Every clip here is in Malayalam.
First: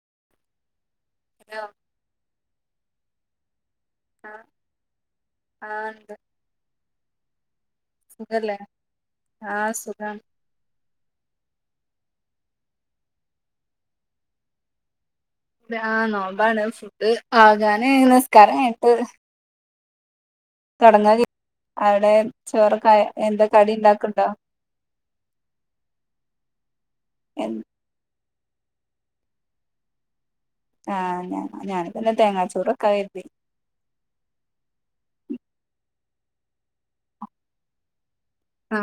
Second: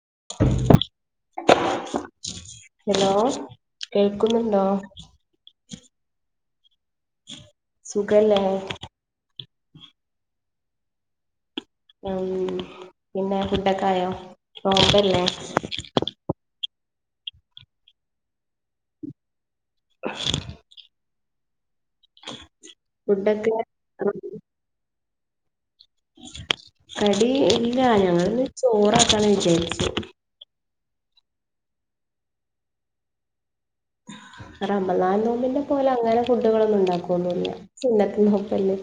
[inaudible] ഇലോ ഹലോ കേൾക്കുന്നുണ്ടോ ആ ഉണ്ട് സുഖല്ലഹ ആഹ സുഖം ഉ പിന്നെ കുട്ടക്കായോ സോമ്പല്ലേ ആഹ് നോമ്പാണ് ഫുഡ് ആകാന് നസ്കാരം ആയിട്ട് ആഹ തുടങ്ങാ അവിടെ ചോറക്ക എന്താ ഫുഡൊക്കെ കടി ഉണ്ടാക്കണ്ടോ അടി ഇല്ല ഞങ്ങള്ന്ന് ചോറാക്കണ വിചാരിച്ചു ആഹ ഞ ഞാാന തന്നെ തേങ്ങാച്ചൂറൊക്കെ എരുുതി റമളാൻ നോമ്പിന്റെ പോലെ അങ്ങനെ ഫുഡുകളൊന്നും ഉണ്ടാക്കന്നല്ല ചിന്നത്തി ഒൊപ്പല്ലേ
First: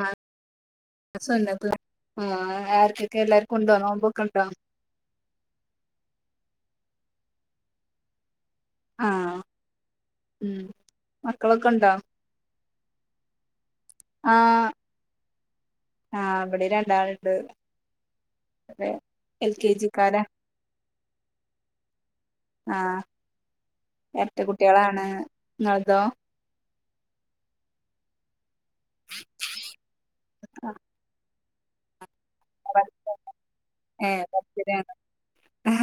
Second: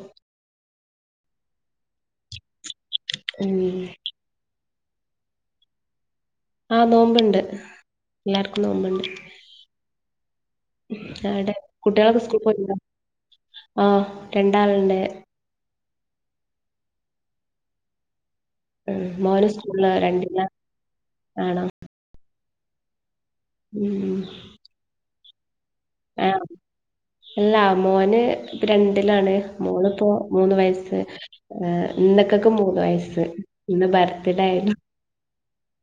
ആഹ ആർക്കൊക്കെ എല്ലാർക്കും ഉം ഉണ്ടോ നോ നമ്പൊക്കെ ഉണ്ടോോ ആഹ് നോമ്പുണ്ട് എല്ലാർക്കും നോമ്പണ്ട് ആ ഉം ആട്ടെ മക്കളൊക്കെ ഉണ്ടോ കുട്ടികളൊക്കെ സ്കൂൾ പോയിണ്ടോ ആ രണ്ടാളുണ്ട് ആഹ അവിടെ രണ്ടാളണ്ട് ഉ മോനസ്റ്റുള്ള രണ്ടിന ആണോ ആഹ ഉം എട്ട കുട്ടികളാണ് നിതോ അല്ലാ മോന് ഇപ്പ രണ്ടിലാണ് മോള് ഇപ്പോ മൂന്ന് വയസ്സ് ർ ഇന്നക്കൊക്കെ മൂന്ന് വയസ്സ് ഇന്ന് ഏ ബർത്ത്ഡേ ആയിരുന്നു പത്തിലാണ്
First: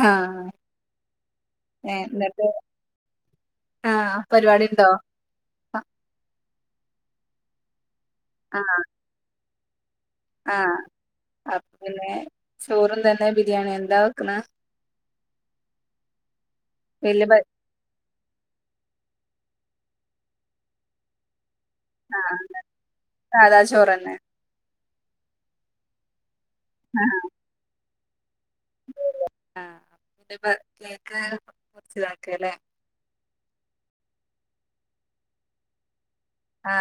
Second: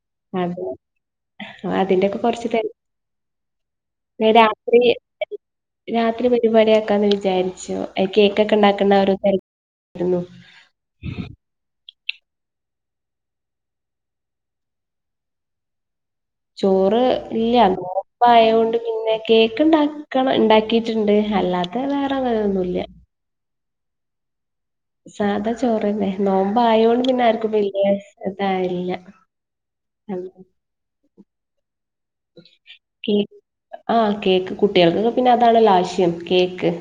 ആ അതെ അതിന്റെൊക്കെ കൊറച്ച് തര ആഹ പരിപാടി ഉണ്ടോ രാത്രി പരിപാട ആക്കാന്ന് വിചാരിച്ചു കേക്കൊക്കെ ആ ഉണ്ടാക്കുന്നോ തര അന്ന ആ അപ്പൊ പിന്നെ ചോറും തന്നെ ബിരിയാണി എന്താ വെക്കുന്ന ചോറ് ഇല്ല അങ്ങനപ്പ ആയൊണ്ട് പിന്നെ കേക്ക് ഉണ്ടാക്കണം ഉണ്ടാക്കിട്ടുണ്ട് അല്ലാത്ത ആ വേറെങ്ങന ഒന്നുമല്ല സാധാ ചോറന്നെ സാധാ ചോറന്നെ നോമ്പ ആ ആയോണ്ട് പിന്നെ ആർക്കും പിില്ലേ അതായില്ല ആ പിന്നെ പ കേക്ക് മുറിച്ചിതാക്കല്ലേ ക്ക് ആഹ കേക്ക് കുട്ടികൾക്കൊക്കെ പിന്നെ അതാണ ലാശ്യം എ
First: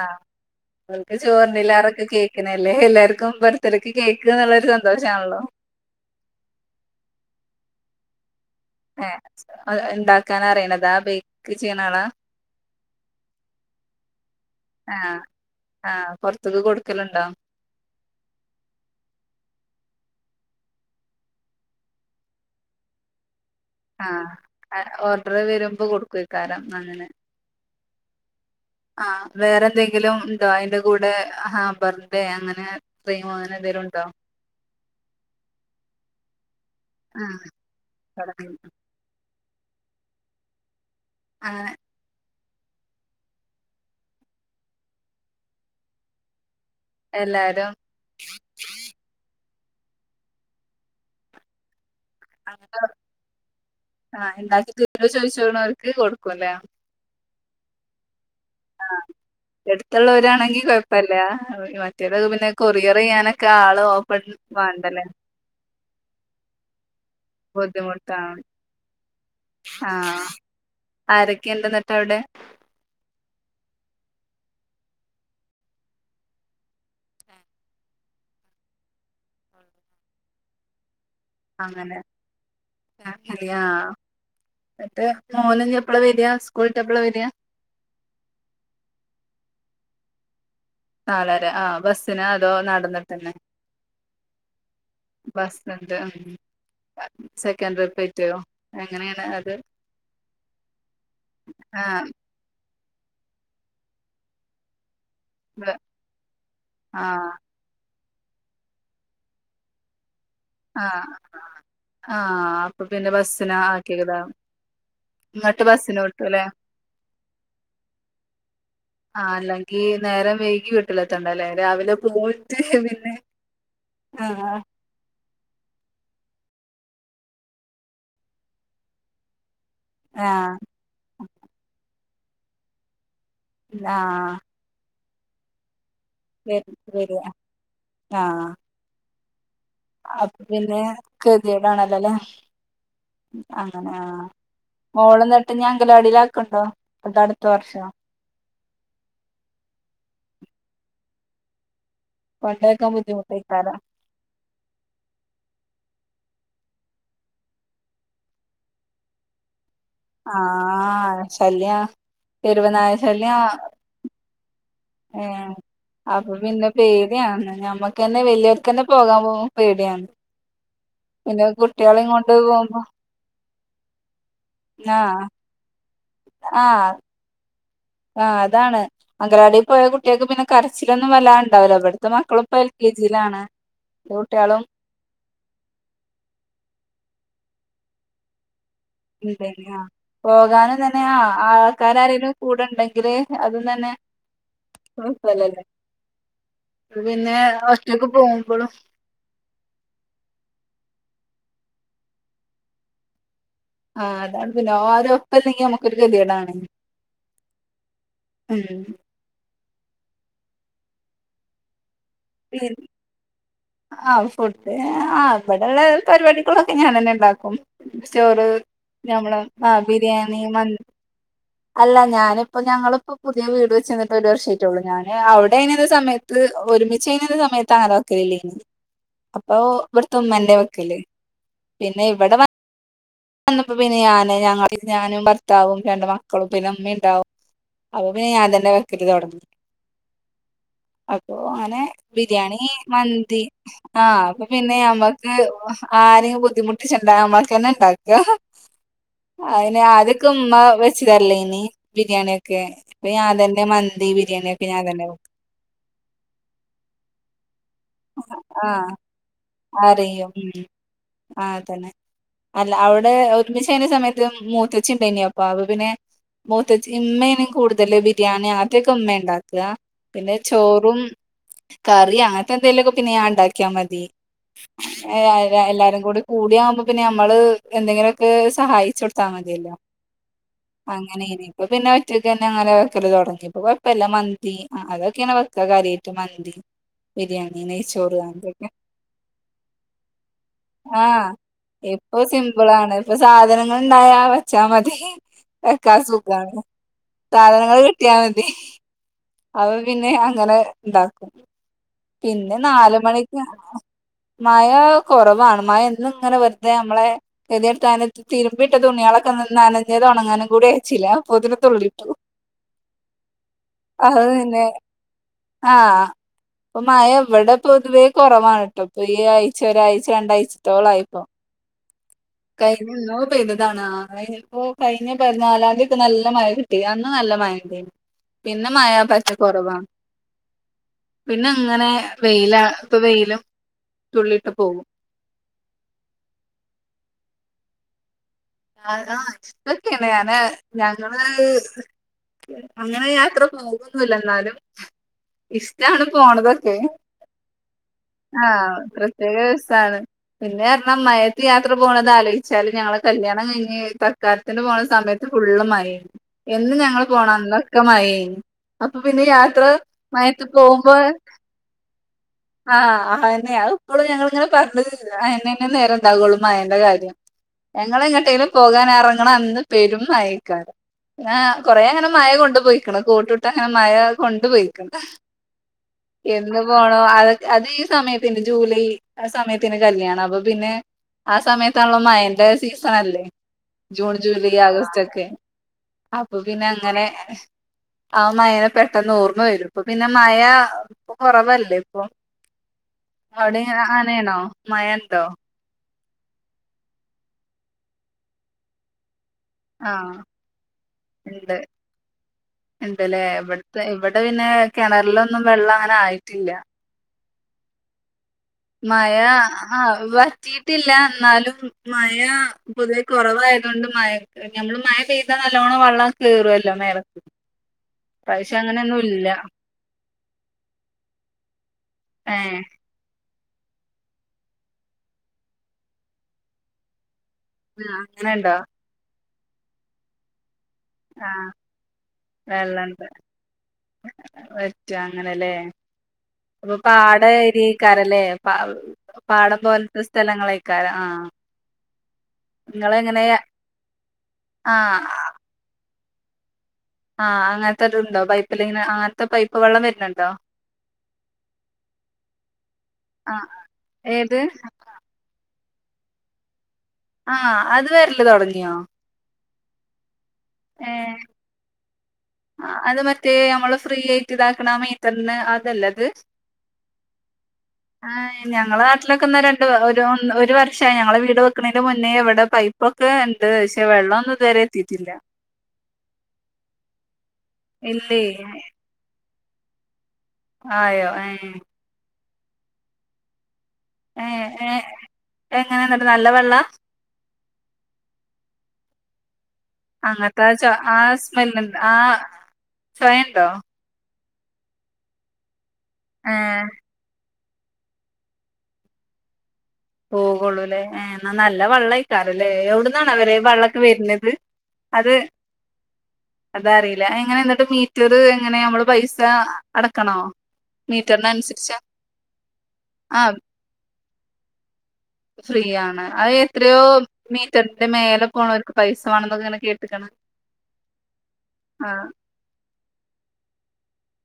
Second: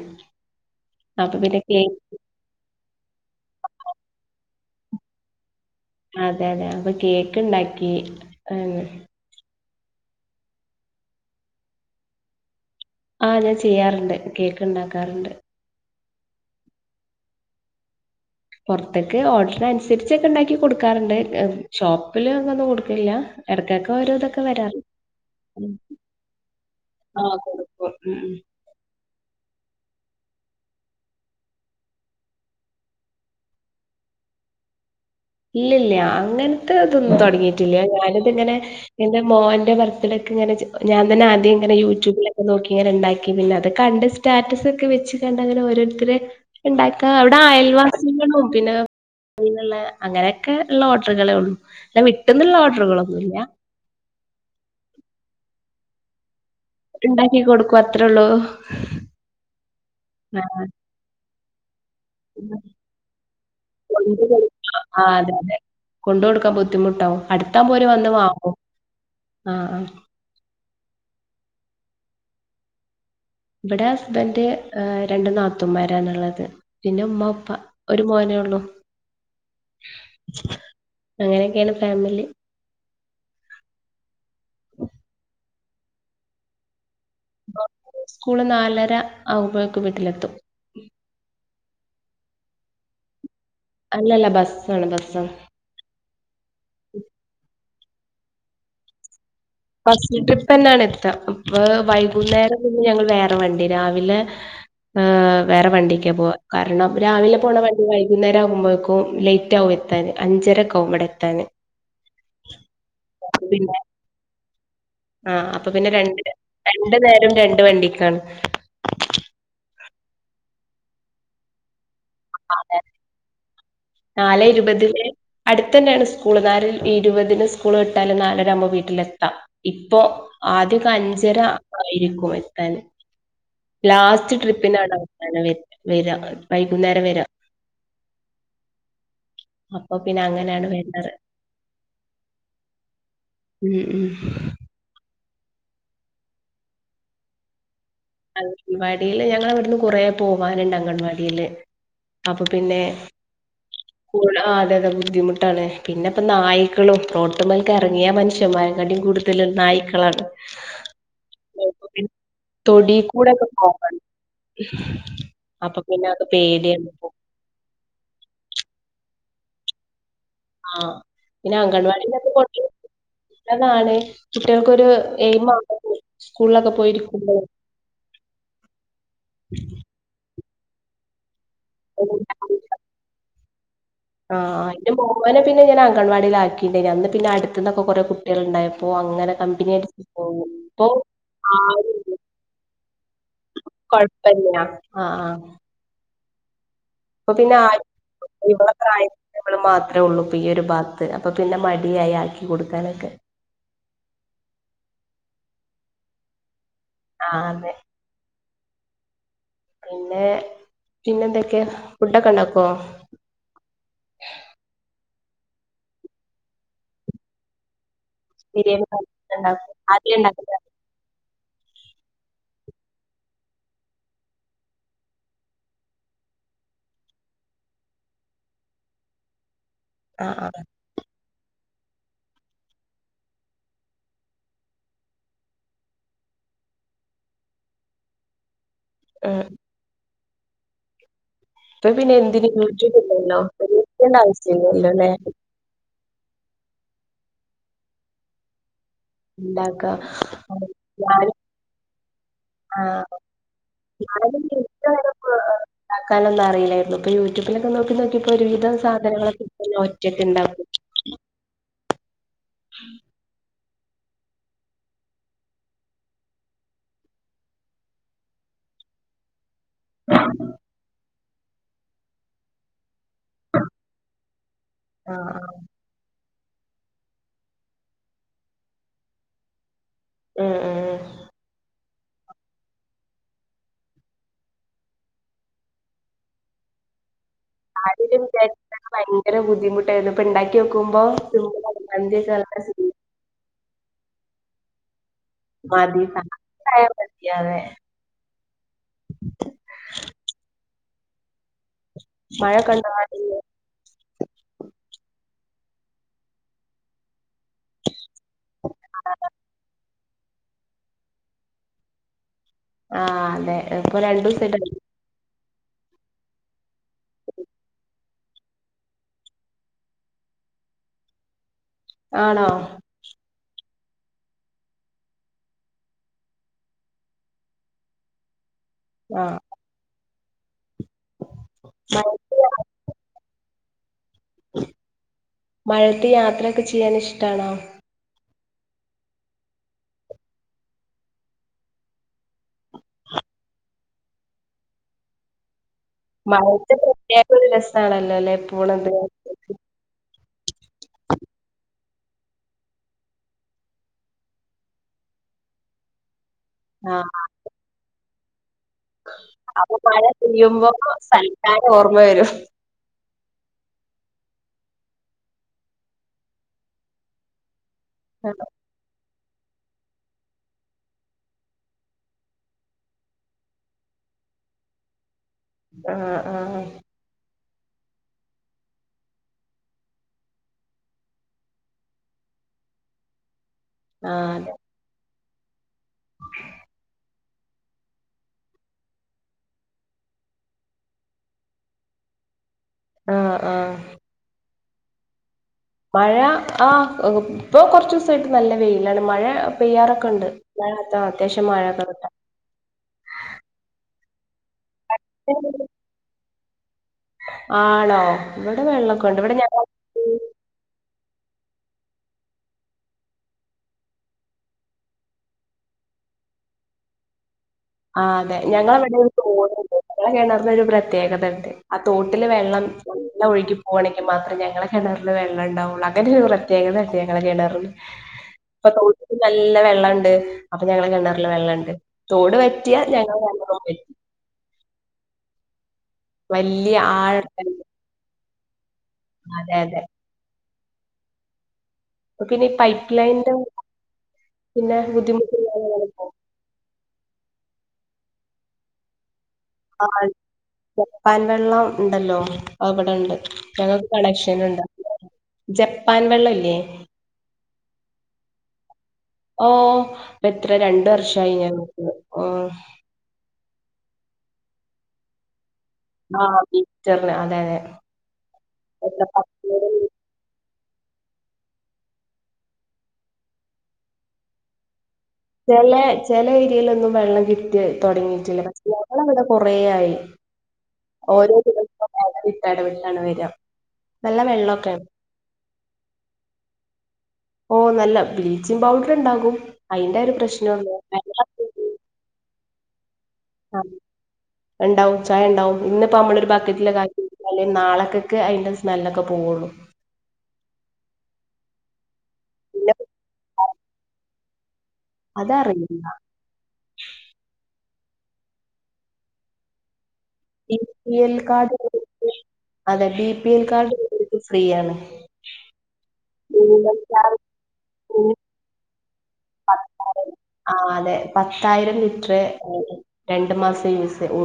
അവക്ക് ചോറിണല്ലാരൊക്കെ കേൾക്കണല്ലേ എല്ലാവർക്കും ബർത്ത്ഡേ ഒക്കെ കേക്ക എന്ന സന്തോഷ ആണല്ലോ അതെ അതെ അപ്പൊ കേക്ക് ഉണ്ടാക്കി ആഹ് ഏ ഉണ്ടാക്കാൻ അറിയണതാ ബേക്ക് ചെയ്യണാണാ ആഹ ഞാൻ ചെയ്യാറുണ്ട് കേക്ക് ഉണ്ടാക്കാറുണ്ട് പുൊറത്തക്ക് കൊടുക്കലുണ്ടോ പുറത്തേക്ക് ഓർഡറി അനുസരിച്ചൊക്കെ ഉണ്ടാക്കി കൊടുക്കാറുണ്ട് ഷോപ്പില് അങ്ങ ഒന്നും കൊടുക്കല്ല ഇടക്കൊക്കെ ആ ഓരോതൊക്കെ വരാറ് ഓർഡർ വരുമ്പോ കൊടുക്കുവക്കാരം ഓ ആ വേറെ എന്തെങ്കിലും ഉന്തോ അയിന്റെ കൂടെ ആ ബർഡേ അങ്ങനെത്ര അനെ പേരുണ്ടോ [inaudible] ഇല്ലല്ല അങ്ങനത്തെ അതൊന്നും ആഹ് തുടങ്ങിട്ടില്ല ഞാനിത്ങ്ങനെ എറെ മോൻ എ ബർത്ത്ഡേ ഒക്കെങ്ങനെ ഞാൻ തന്ന ആദ്യം അങ്ങനെ ഇങ്ങന യൂട്യൂബില നോക്കി ഇങ്ങനെ ഉണ്ടാക്കി പിന്നെ അത് കണ്ട് സ്റ്റാറ്റസ ഒക്കെ വെച്ച് കണ്ട അങ്ങനെ ഓരോരുത്തരെ ഉണ്ടാക്ക അവിടെ എല്ലാരും അയൽവാസികളും പിന്നെുള്ള. അങ്ങനെക്കെ ഇള്ള ഓഡറ്കളേ ഉള്ളൂ വിട്ടുന്നുള്ള [unintelligible] ഓർഡറുകളൊന്നുമില്ല ആഹ് ഇണ്ടാക്കി തരൂന്ന് ചോദിച്ചോണോർക്ക് കൊടുക്കും അല്ലേ ഉണ്ടാക്കി കൊടുക്കും അത്രേ ഉള്ളൂ ആഹ് എടുത്തൊള്ളോരാണെങ്കി കൊഴപ്പല്ല കിട്ടിയത് പിന്നെ മാക്സിമം കൊറിയർ ചെയ്യാനൊക്കെ ആള് കൊണ്ട് ഓപ്പൺ കൊടുക്കുക ആ വേണ്ടല്ലേ. അതെ അതെ കൊണ്ട് കൊടുക്കാൻ ബുദ്ധിമുട്ടാവും അടുത്താകുമ്പോൾ ഓര് വന്ന് ബുദ്ധിമുട്ടാണ് വാങ്ങും ആ ആ ആഹ് ആരെക്കെ ഇണ്ടന്ന് ത്തവിടെ ഇവിടെ ഹസ്ബൻഡ് ഏഹ് രണ്ടു നാത്തൂന്മാരണുള്ളത് പിന്നെ ഉമ്മ ഉപ്പ ഒരു മോനേ ഉള്ളൂ അങ്ങനെയൊക്കെയാണ് അങ്ങനെ ഫാമിലി. ആഹ് ന്നിട്ട് മോന് ഇനി എപ്പള വര്യ സ്കൂളി സ്കൂള് നാലര ആവുമ്പോഴേക്ക് വീട്ടിലെത്തും നാലര ആഹ ബസ്സിന് അതോ നടന്നിട്ടന്നെ അല്ലല്ല ബസ്സാണ് ബസ്സാണ് ബസ് സ്റ്റാൻ് അഹ് സെക്കന്റ് [unintelligible] പറ്റോ എങ്ങനെയാണ് ഓ ഫസ്റ്റ്ട്രിപ്പിൽ തന്നാണ് എടുത്ത അപ്പ ആഹ് വൈകുന്നേരം ഇഞ് ഞങ്ങൾ വേറെ വണ്ടി രാവിലെ. മ്ഹ് വേറെ വണ്ടിക്കാ പോവാ കാരണം ആഹ് രാവിലെ പോണ വണ്ടി വൈ കുന്നേരം ആകുമ്പൊഴെക്കും ലേറ്റ് ആവും എത്താന് അഞ്ചരക്കെ ആകും ആഹ് ഇവിടെ എത്താന് ആഹ് ആഹ് അപ്പൊ പിന്നെ അപ്പൊ ബസിന് പിന്നെ ആക്കി വിടാം ആഹ് അപ്പൊ പിന്നെ രണ്ട് രണ്ടു നേരോം രണ്ട് വണ്ടിക്കാണ്. ഈ നേരം വൈകി വിട്ടലെത്തണ്ട അല്ലേ രാവിലെ പോയിട്ട് പിന്നെ നാലേ ആഹ് ഇരുപതിനേ അടുത്തന്നെയാണ് സ്കൂള് നാല് ഇരുപതിന് സ്കൂള് വിട്ടാലും നാലര ആവുമ്പോ വീട്ടിലെത്താം ഇപ്പൊ ആഹ് ആദ്യക്കെ അഞ്ചര ആയിരിക്കും എത്താന്. ലാസ്റ്റ് ആഹ് ട്രിപ്പിനാണ് അവസാനം വെരുന്നെ വെരാം വ വൈകുന്നേരം വരിക വെരാം അഹ് പിന്നെ ഗതികേട് ആണല്ലോ അല്ലേ മ്ഹ് ഉം അങ്ങന ആഹ് ഉം മോള് എന്താണ് ഇപ്പ ഞാൻ അംഗനവാടിയിലാക്കുമ്പോ അത് അടുത്ത വർശോം അംഗൻവാടീല് ഞങ്ങള ഇവിടുന്ന് കൊറേ പോവാനുണ്ട് അംഗൻവാടിയില്. അപ്പൊ പിന്നെ കൊണ്ടാക്കാൻ ബുദ്ധിമുട്ടേക്കാരം ക അതെ അതെ ബുദ്ധിമുട്ടാണ്. പിന്നെ ഇപ്പം നായ്ക്കളുംറോട്മ്മേലക്ക ഇറങ്ങിയ മനുഷ്യൻമാരെ കൂടുതൽ നായ്ക്ക് [unintelligible] ആഹ് ശല്യം തെരുവ് തൊടി കൂടെ ഒക്കെ പോവൺ ഏയെ അത് അപ്പൊ പിന്നെ പേടിയാണ് പേടിയാ ഞമ്മക്ക് തന്നെ വലിയോർക്ക് തന്നെ പോകാവൊ പേടിയാണ് ആ പിന്നെ കുട്ടികളെയും കൊണ്ട് പോകുമ്പോ നല്ലതാണ് കുട്ടികൾക്കൊരു ആഹ് എയിമാണ് സ്കൂളിലൊക്കെ ആഹ് പോയിരിക്കുമ്പളെ ആഹ് അതാണ് അംഗലവാടിൽ പോയ കുട്ടികക്ക് പിന്നെ- കരച്ചിലൊന്നും വലുതായി ഒണ്ടാവില്ല ഇവിടത്തെ മക്കളും ഇപ്പൊ എൽ കെ ജിയിലാണ് ആ കുട്ടികളും അതിന്റെ മൂത്തേനെ പിന്നെ ഞാൻ അംഗൻവാടിയില് ആക്കി അന്ന് പിന്നെ അടുത്തന്നൊക്കെ കൊറേ കുട്ടികളയുണ്ടായിരുന്നു ഇണ്ടെങ്കി ആഹ് പോകാനും തന്നെ ആഹ് ആൾക്കാര് ആരേങ്കിലും കൂടെ ഉണ്ടെങ്കില് അത് ന്ന കൊഴപ്പില്ല ആഹ ആ അപ്പ പിന്നെ ആര് ഒറ്റക്ക് ഇവള പോകുമ്പോഴും പ്രായത്തിൽ ഇവള് മാത്രേ ഒള്ളൂ ഇപ്പൊ ഈ ഒരു ഭാഗത്ത് അപ്പൊ പിന്നെ മ ടിയായി ആക്കി കൊടുക്കാനൊക്കെ ആഹ് അതാണ് പിന്നെ ആരും ഒപ്പം ഇല്ലെങ്കി നമ്മുക്കൊരു ഗതികേട് ആണ് ആഹ് അതെ ഉം. പിന്നെ പിന്നെ എന്തൊക്കെയ [unintelligible] ആഹ് ഫുഡ് ആഹ് ഇവടെള്ള പരിപാടികൊക്കെ ഞാൻ തന്നെണ്ടാക്കും സ്റ്റോറ് ബിരിയാണി ഞമ്മള് ആ ഉണ്ടാക്കും ആദ്യേ ബിരിയാണി മ ഉണ്ടാക്കലാ അല്ല ഞാനിപ്പോ ഞങ്ങളിപ്പോ പുതിയ വീട് വെച്ച്ന്നിട്ട് ഒരു വർഷ ആയിട്ടുള്ളൂ ഞാന് അവിടെയിന്നത് സമയത്ത് ഒരുമി ചെയ്യുന്ന സമയത്താര [unintelligible] അപ്പൊ ഇവിടത്തെ ആഹ് ഉമ്മന്നെ ആഹ് വെക്കല് പിന്നെ ഇവടെ വ ന്നപ്പോ പിന്നെ ഞാന് ഞങ്ങ ഞാനും ഭർത്താവും രണ്ട് മക്കളും പിന്നെ മ്മീംണ്ടാവും അപ്പൊ പിന്നെ ഞാൻ തന്നെ വെക്കല് തൊടങ്ങി ഉം അ ഓ അനെ ഇപ്പൊ പിന്നെ എന്തിനും ബിരിയാണി യൂട്യൂബ് ഉണ്ടല്ലോ മന്തി ആ പേടിക്കേണ്ട അപ്പൊ പിന്നെ ആവശ്യല്ലല്ലോ ല്ലേ അമ്മക്ക് ആരെ ബുദ്ധിമുട്ടിച്ചണ്ടാ അമ്മക്കെന്നെ ണ്ടാക്കാ ഇണ്ടാക്ക അയിന്ആദ്യൊക്കെ ഉമ്മ ഞാന് വെച്ച്തരലേന് ബിരിയാണി ഒക്കെ ആഹ് ഇപ്പ ഞാതന്നെ മന്തി ബിരിയാണിയൊക്കെ ഞാൻ തന്നെ വെക്ക് ക്കാനൊന്നും അറിയിലായിരുന്നു ഇപ്പ യൂട്യൂ ലൊക്കെ നോക്കി നോക്കിപ്പോ വെക്കും ഒരുവിധം ആഹ് സാധനങ്ങളൊക്കെ ഒറ്റക്ക്ണ്ടാകും ആ തന്നെ അല്ല അവടെ എന്തേൽ ചെയ്യണ സമയത്ത് മൂത്തച്ചിണ്ടേർന്നു അപ്പ അപ്പ പിന്നെ മൂത്തച്ചി ഇമ്മേനും കൂടുതല് ബിരിയാണി ആദ്യൊക്കെ ഉമ്മേണ്ടാ കാ പിന്നെ ചോറും കറി അങ്ങനത്തെന്തെലൊക്കെ പിന്നെ ഞാൻണ്ടാക്കിയാൽ മതി എ ആഹ് എല്ലാരും കൂടി കൂടിയാവുമ്പോ പിന്നെ അമ്മള് എന്തെങ്കിലൊക്കെ സഹായിച്ചൊട്താ മതിയല്ലോ ആഹ് ഉം ഉം അങ്ങനേന്ന് ഇപ്പ പിന്നെ ഒറ്റൊക്കെന്നെ അങ്ങനെ വെക്കല് തുടങ്ങിപ്പൊകൊഴപ്പല്ല മന്തി അ അതൊക്കെണ് വെക്ക കാര്യായിട്ട് മന്തി ബിരിയാണി നെയ്ച്ചോറ് ആദ്യം വിചാരിച്ചത് അങ്ങനെതൊക്കെ ഭയങ്കര ബുദ്ധിമുട്ടായിരുന്നു ഇപ്പണ്ടാക്കി യോക്കുമ്പോ ആഹ് മന്തിയൊക്കെ നല്ല സി നന്നായാ വെച്ചാമതി വെക്കാ മതി സുഖാണ് ആയാ മതി അതെ സാധനങ്ങള് കിട്ടിയാ മതി അവ പിന്നെ അങ്ങനെണ്ടാക്കും പിന്നെ മഴയൊക്കെ ഉണ്ടോ നാല് നാട്ടില് മണിക്ക് മഴാ കുറവാണ് മഴന്നുങ്ങനെ വെറുതെ നമ്മളെ കെതിയെടുത്താന് തിരുമ്പിട്ട തുണികളൊക്കെ ന്നനഞ്ഞതൊണങ്ങാനും കൂ വേ ച്ചില പൊതിരെത്തുള്ളിട്ടു ആ അതെ ഇപ്പൊ രണ്ടൂസായിട്ട് [unintelligible] ആ പ്പൊ മഴ ഇവിടെ പൊതുവേ കൊറവാണ് ട്ടോ പ്പൊ ഈ ആഴ്ച ഒരാഴ്ച രണ്ടാഴ്ചത്തോളായിപ്പോ ആണോ കഴിഞ്ഞ എന്നോ പൈത താണ് ആകെപ്പോ കഴിഞ്ഞ പതിനാലാംതി ഒക്കെ നല്ല മഴ കിട്ടി അന്ന് നല്ല മഴണ്ടായിന്നു പിന്നെ മഴ പറ്റ ആഹ് കുറവാണ് പിന്നെങ്ങനെ മഴയത്ത് വെയിലാണ് ഇപ്പൊ വെയിലും തുള്ളിട്ട് പോകും മഴത്ത് യാത്രക്കെ ചെയ്യാനിഷ്ടണോ ആ കാ ഇഷ്ടൊക്കെണ് ഞാന് ഞങ്ങള് അങ്ങനെ യാത്ര പോകൊന്നുല്ലന്നാലുംഇഷ് ടാണ് മഴയത്ത് പോണതൊക്കെ പ്രത്യേക ഒരു രസാണല്ലോ അല്ലെ ആ പോണത് പ്രത്യേകരസാണ് പിന്നെറഞ്ഞ മഴേത്ത് യാത്ര പോണത് ആലോയിച്ചാല് ഞങ്ങളെ കല്യാ ണം കഴിഞ്ഞ് തക്കാരത്തിന് പോണ സമയത്ത് ഫുള്ളും മഴേന്ന് എന്ന് ആഹ് ഞങ്ങള് പോണ അന്നൊക്കെ മഴേന്ന് അപ്പൊ പിന്നെ യാത്ര അപ്പൊ മഴ മയേത്ത് പെയ്യുമ്പോ പോകുമ്പോ സൽക്കാരം ഓർമ്മ വരും ആ അയ ന്നെ അ ഇപ്പളും ഞങ്ങളിങ്ങനെ പറഞ്ഞ് [unintelligible] അയിനന്നെ നേരണ്ടാവുള്ളു മയന്റെ കാര്യം ഞങ്ങള ട്ടേലും പോകാനറങ്ങണ അന്ന് പെരും മഴേക്കാരം ങ്ങാ കൊറേ അങ്ങനെ മഴ കൊണ്ട്പോയിക്ക്ണ് കോട്ട്ട്ട് അ മഴ കൊണ്ട്പൊയ്ക്ണ് ആഹ് എന്ന് ആഹ് പോണു അ അത് ഈ സമയത്തിണ്ട് ജൂലൈ ആ സമയത്തെന്നു കല്യാണം അപ്പൊ പിന്നെ ആ സമയത്താണല്ലോ മഴന്റെ സീസണല്ലേ ജൂൺ ആഹ് അതെ ജൂലൈ ആഗസ്റ്റ് ഒക്കെ അപ്പൊ പിന്നങ്ങനെ ആ മയേനെ പെട്ടെന്ന് ഓർമ വരും ഇപ്പൊ പിന്നെ മയ കൊറവല്ലേ ഇപ്പൊ ആഹ് അവിടെ ആഹ് ആനയണോ മയൻന്തോ മഴ ആ ഇപ്പൊ കുറച്ചീസായിട്ട് നല്ല വെയിലാണ് മഴ പെയ്യാറൊക്കെ ആഹ് ഉണ്ട് അത്ത അത്യാവശ്യം ഉണ്ട് മഴ കറട്ട ഉണ്ടല്ലേ ഇവിടുത്തെ ഇവിടെ പിന്നെ കിണറിലൊന്നും വെള്ളം അങ്ങനെ ആയിട്ടില്ല ആണോ ഇവിടെ വെള്ളമൊക്കെ മയ ഉണ്ട് ഇവിടെ ഞങ്ങ ആ വറ്റിട്ടില്ല എൺന്നാലും മഴ പൊതുവേ കൊറവായതുകൊണ്ട് മ നമ്മള് മഴ പെയ്താ നല്ലോണം വെള്ളം കേറുവല്ലോ മേള് ആ അതെ ഞങ്ങളവിടെ ഒരു തോട്ണ്ട് ഞെ കേണറിന്ന ഒരു പ്രത്യേകതണ്ട് ആ തോട്ടില് ഏ വെള്ളം വെല്ല ഒഴികി പോകണെങ്കിൽ മാത്രേ ഞങ്ങളെ കിണറില് വെള്ളംണ്ടാവുള്ളൂ അങ്ങന ഒരു പ്രത്യേകതയട്ടേ ണറും ആ അങ്ങനെണ്ടോ ഇപ്പൊ തോട്ടില് നല്ല വെള്ളം ഉണ്ട് അപ്പൊ ഞങ്ങള് കെണറിലല് ആ വെള്ളംണ്ട് തോട് വറ്റിയ വെള്ളണ്ട് ഞങ്ങ വെള്ള വറ്റി റ്റ അങ്ങനെല്ലേ അപ്പൊ വല്യ പാട ആഴം ഏരിക്കാരല്ലേ പ അതെ പാടം അതെ പോലത്തെ സ്ഥലങ്ങളേക്കാല ആഹ പിന്നെ ഈ പൈപ്പ് ലൈന്റെ ആ പിന്നെ ബുദ്ധിമുട്ടുകള ആഹ് അങ്ങനത്തെരുണ്ടോ പൈപ്പില് ഇങ്ങനെ അ ഇപ്പൊ വെള്ളം ആ വരണൊണ്ടോ ജപ്പാൻ വെള്ളം ണ്ടല്ലോ അവിടെണ്ട് ആ ഞങ്ങൾക്ക് കണക്ഷൻ ഏത് ഉണ്ട ജപ്പാൻ വെള്ള ഇല്ലേ ആ അത് വരല് തൊടങ്ങിയോ ഓ എത്ര രണ്ട ഏ വർഷമായി ഞാൻ നക്കത് അത് മറ്റേ നമ്മള് ഫ്രീ ആയിട്ട് ഇതാക്കണ വേ തന്നെ ആഹ ബീറ്റർന് അതെ അതെ ആ ഞങ്ങളെ എത്ര നാട്ടിലെക്കുന്ന ര പത്ത് ണ്ട് ഒര് ന്ന് പക്ഷെ ഞങ്ങളെ വീട് വെക്കണേന് മുന്നേ ഇവിടെ പൈപ്പൊക്കെ ഉണ്ട് പക്ഷെ വെള്ളമൊന്നും ഇതുവരെ എത്തിയിട്ടില്ല ച ചെല ഏരിയലൊന്നും വെള്ളം കിട്ടി ഇല്ലേ തുടങ്ങിയിട്ടില്ല പക്ഷടെ കൊറെയായി ആയോ ഓരോ ഏഹ് ദിവസം എടവിട്ടെടവിട്ടാണ് വരാ ഏ ഏ എങ്ങനെ ന്ന്ട്ട് നല്ല വെള്ള ഓ നല്ല ബ്ലീച്ചിങ് പൗഡർ ണ്ടാകും അങ്ങനത്തെ ആ ച ആ സ്മെല്ണ്ട് ആ ചൊ ഉണ്ടോ ആ ഉണ്ടാവും ചായ ഉണ്ടാവും ഇന്നപ്പമ്മളൊരു ഏഹ് ബക്കറ്റില കാര്യ അല്ലെ നാളക്കൊക്കെ അതിന്റെ സ്മെല്ലൊക്കെ പോവുള്ളൂ പോകൊള്ളൂല്ലേ ഏ എന്നാ നല്ല വെള്ളം കഴിക്കാറല്ലേ പിന്നെ എവിടുന്നാണ അവരെ വെള്ളമൊക്കെ വരുന്നത് അത് അതറിയില്ല അതറിയില്ല എങ്ങനെ എന്നിട്ട് മീറ്ററ് എങ്ങനെയ മ്മള് പൈസ അടക്കണോ ബി പി എൽ മീറ്ററിന കാർഡ് അനുസരിച്ച് അതെ B P L card free ആണ് ഫ്രീ ആണ് അത് മിനിമം എത്രയോ ചാർജ് മീറ്ററിന്റെ മേലെ പോണ ആ അതെ പത്തായിരം ആഹ് ലിറ്റർ രണ്ട് മാസ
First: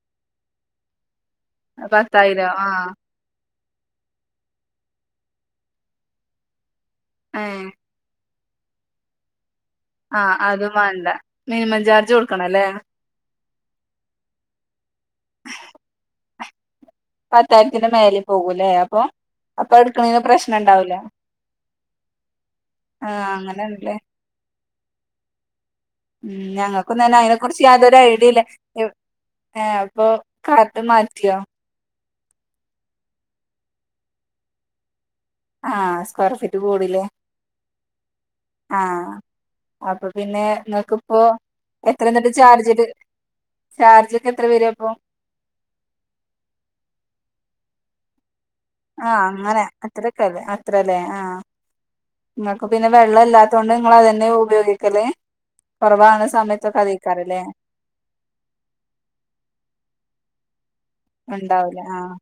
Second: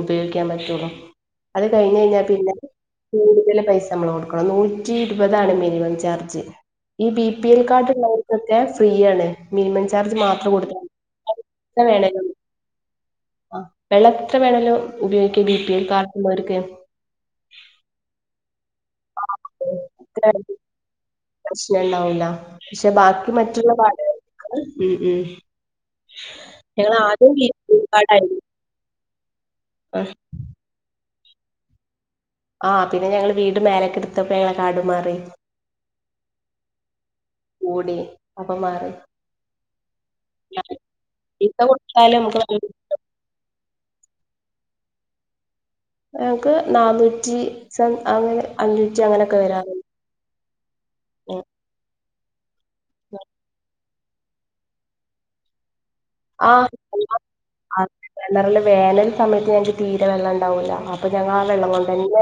ഉപയോഗിക്കാൻ പറ്റുള്ളൂ അത് കഴിഞ് കഴിഞ്ഞാ പത്തായിരോ പിന്നെ ആഹ് കൂടുതൽ പൈസ സമ്മള് കൊടുക്കണം. നൂറ്റി ഇരുപതാണ് മിനിമം ചാർജ്. ഈ ബി പി എൽ ഏഹ് കാർഡ്ള്ള ർക്കൊക്ക ഫ്രീ ആണ്. മിനിമം ചാർജ് ആഹ് മാത്രം അതും കൊടുത്ത വാണ്ട മിനിമം വേണ ചാർജ് കൊടുക്കണല്ലേ ആ വെള്ളം എത്ര വേണേല് ഉപയോഗിക്കാ ബിപിൽ കാർഡ്ള്ളവർക്ക് പത്തായിരത്തിന്റെ മേലെ പോകൂലേ അപ്പൊ അപ്പൊ എടുക്കണേന്ന് പ്രശ്നംണ്ടാവൂല പ്രശ്ന ഉണ്ടാവൂല പക്ഷെ ആഹ് ബാക്കി മറ്റുള്ള അങ്ങനെണ്ല്ലേ കാർഡ് ഉം ഞങ്ങൾക്കുംന്നന്നെ അതിനെ കുറിച്ച് യാതൊരു കാർഡായിരുന്നു ഐഡിയില്ല ഏ അപ്പൊ കാർഡ് മാറ്റിയോ ആഹ് പിന്നെ ഞങ്ങള് വീട് മേലൊക്കെ എടുത്തപ്പോ ഞങ്ങ കാടു മാറി. ആഹ് സ്ക്വയർ ഫീറ്റ് കൂടിലേ കൂടി അപ്പൊ മാറി അപ്പൊ പിന്നെ ങ്ങക്ക് ഇപ്പോ പൈസ എത്ര കൊടുത്താലും ന്ന്ട്ട് നമുക്ക് ചാർജിൽ ചാർജ് എത്ര പേരാപ്പോ ഞങ്ങക്ക് നാന്നൂറ്റി സം അങ്ങനെ അഞ്ഞൂറ്റി ആഹ് അങ്ങനെയൊക്കെ അങ്ങനെ വരാറുണ്ട് അത്രൊക്കല്ലേ അത്രല്ലേ ആഹ് ഉം ഇങ്ങ അപ്പ പിന്നെ വെള്ളം ഇല്ലാത്തൊണ്ട് ങ്ങള് അതന്നെ ഉപയോഗിക്കല് കുറവാണ് ആഹ് സമയത്തൊക്കെ അതേക്കാരല്ലേ ള്ളറൽ വേനൽ സമയത്ത് നങ്ങക്ക് തീരെ വെള്ളണ്ടാവൂല [unintelligible] ഉണ്ടാവൂല ആഹ്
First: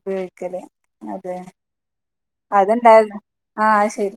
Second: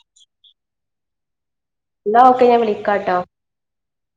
ഉപയോഗിക്കല് അതെ എന്നാ ഓക്കെ ഞാൻ അതന്നെ വിളിക്കാട്ടോ അതന്നെ ആഹ് അഅ് ശരി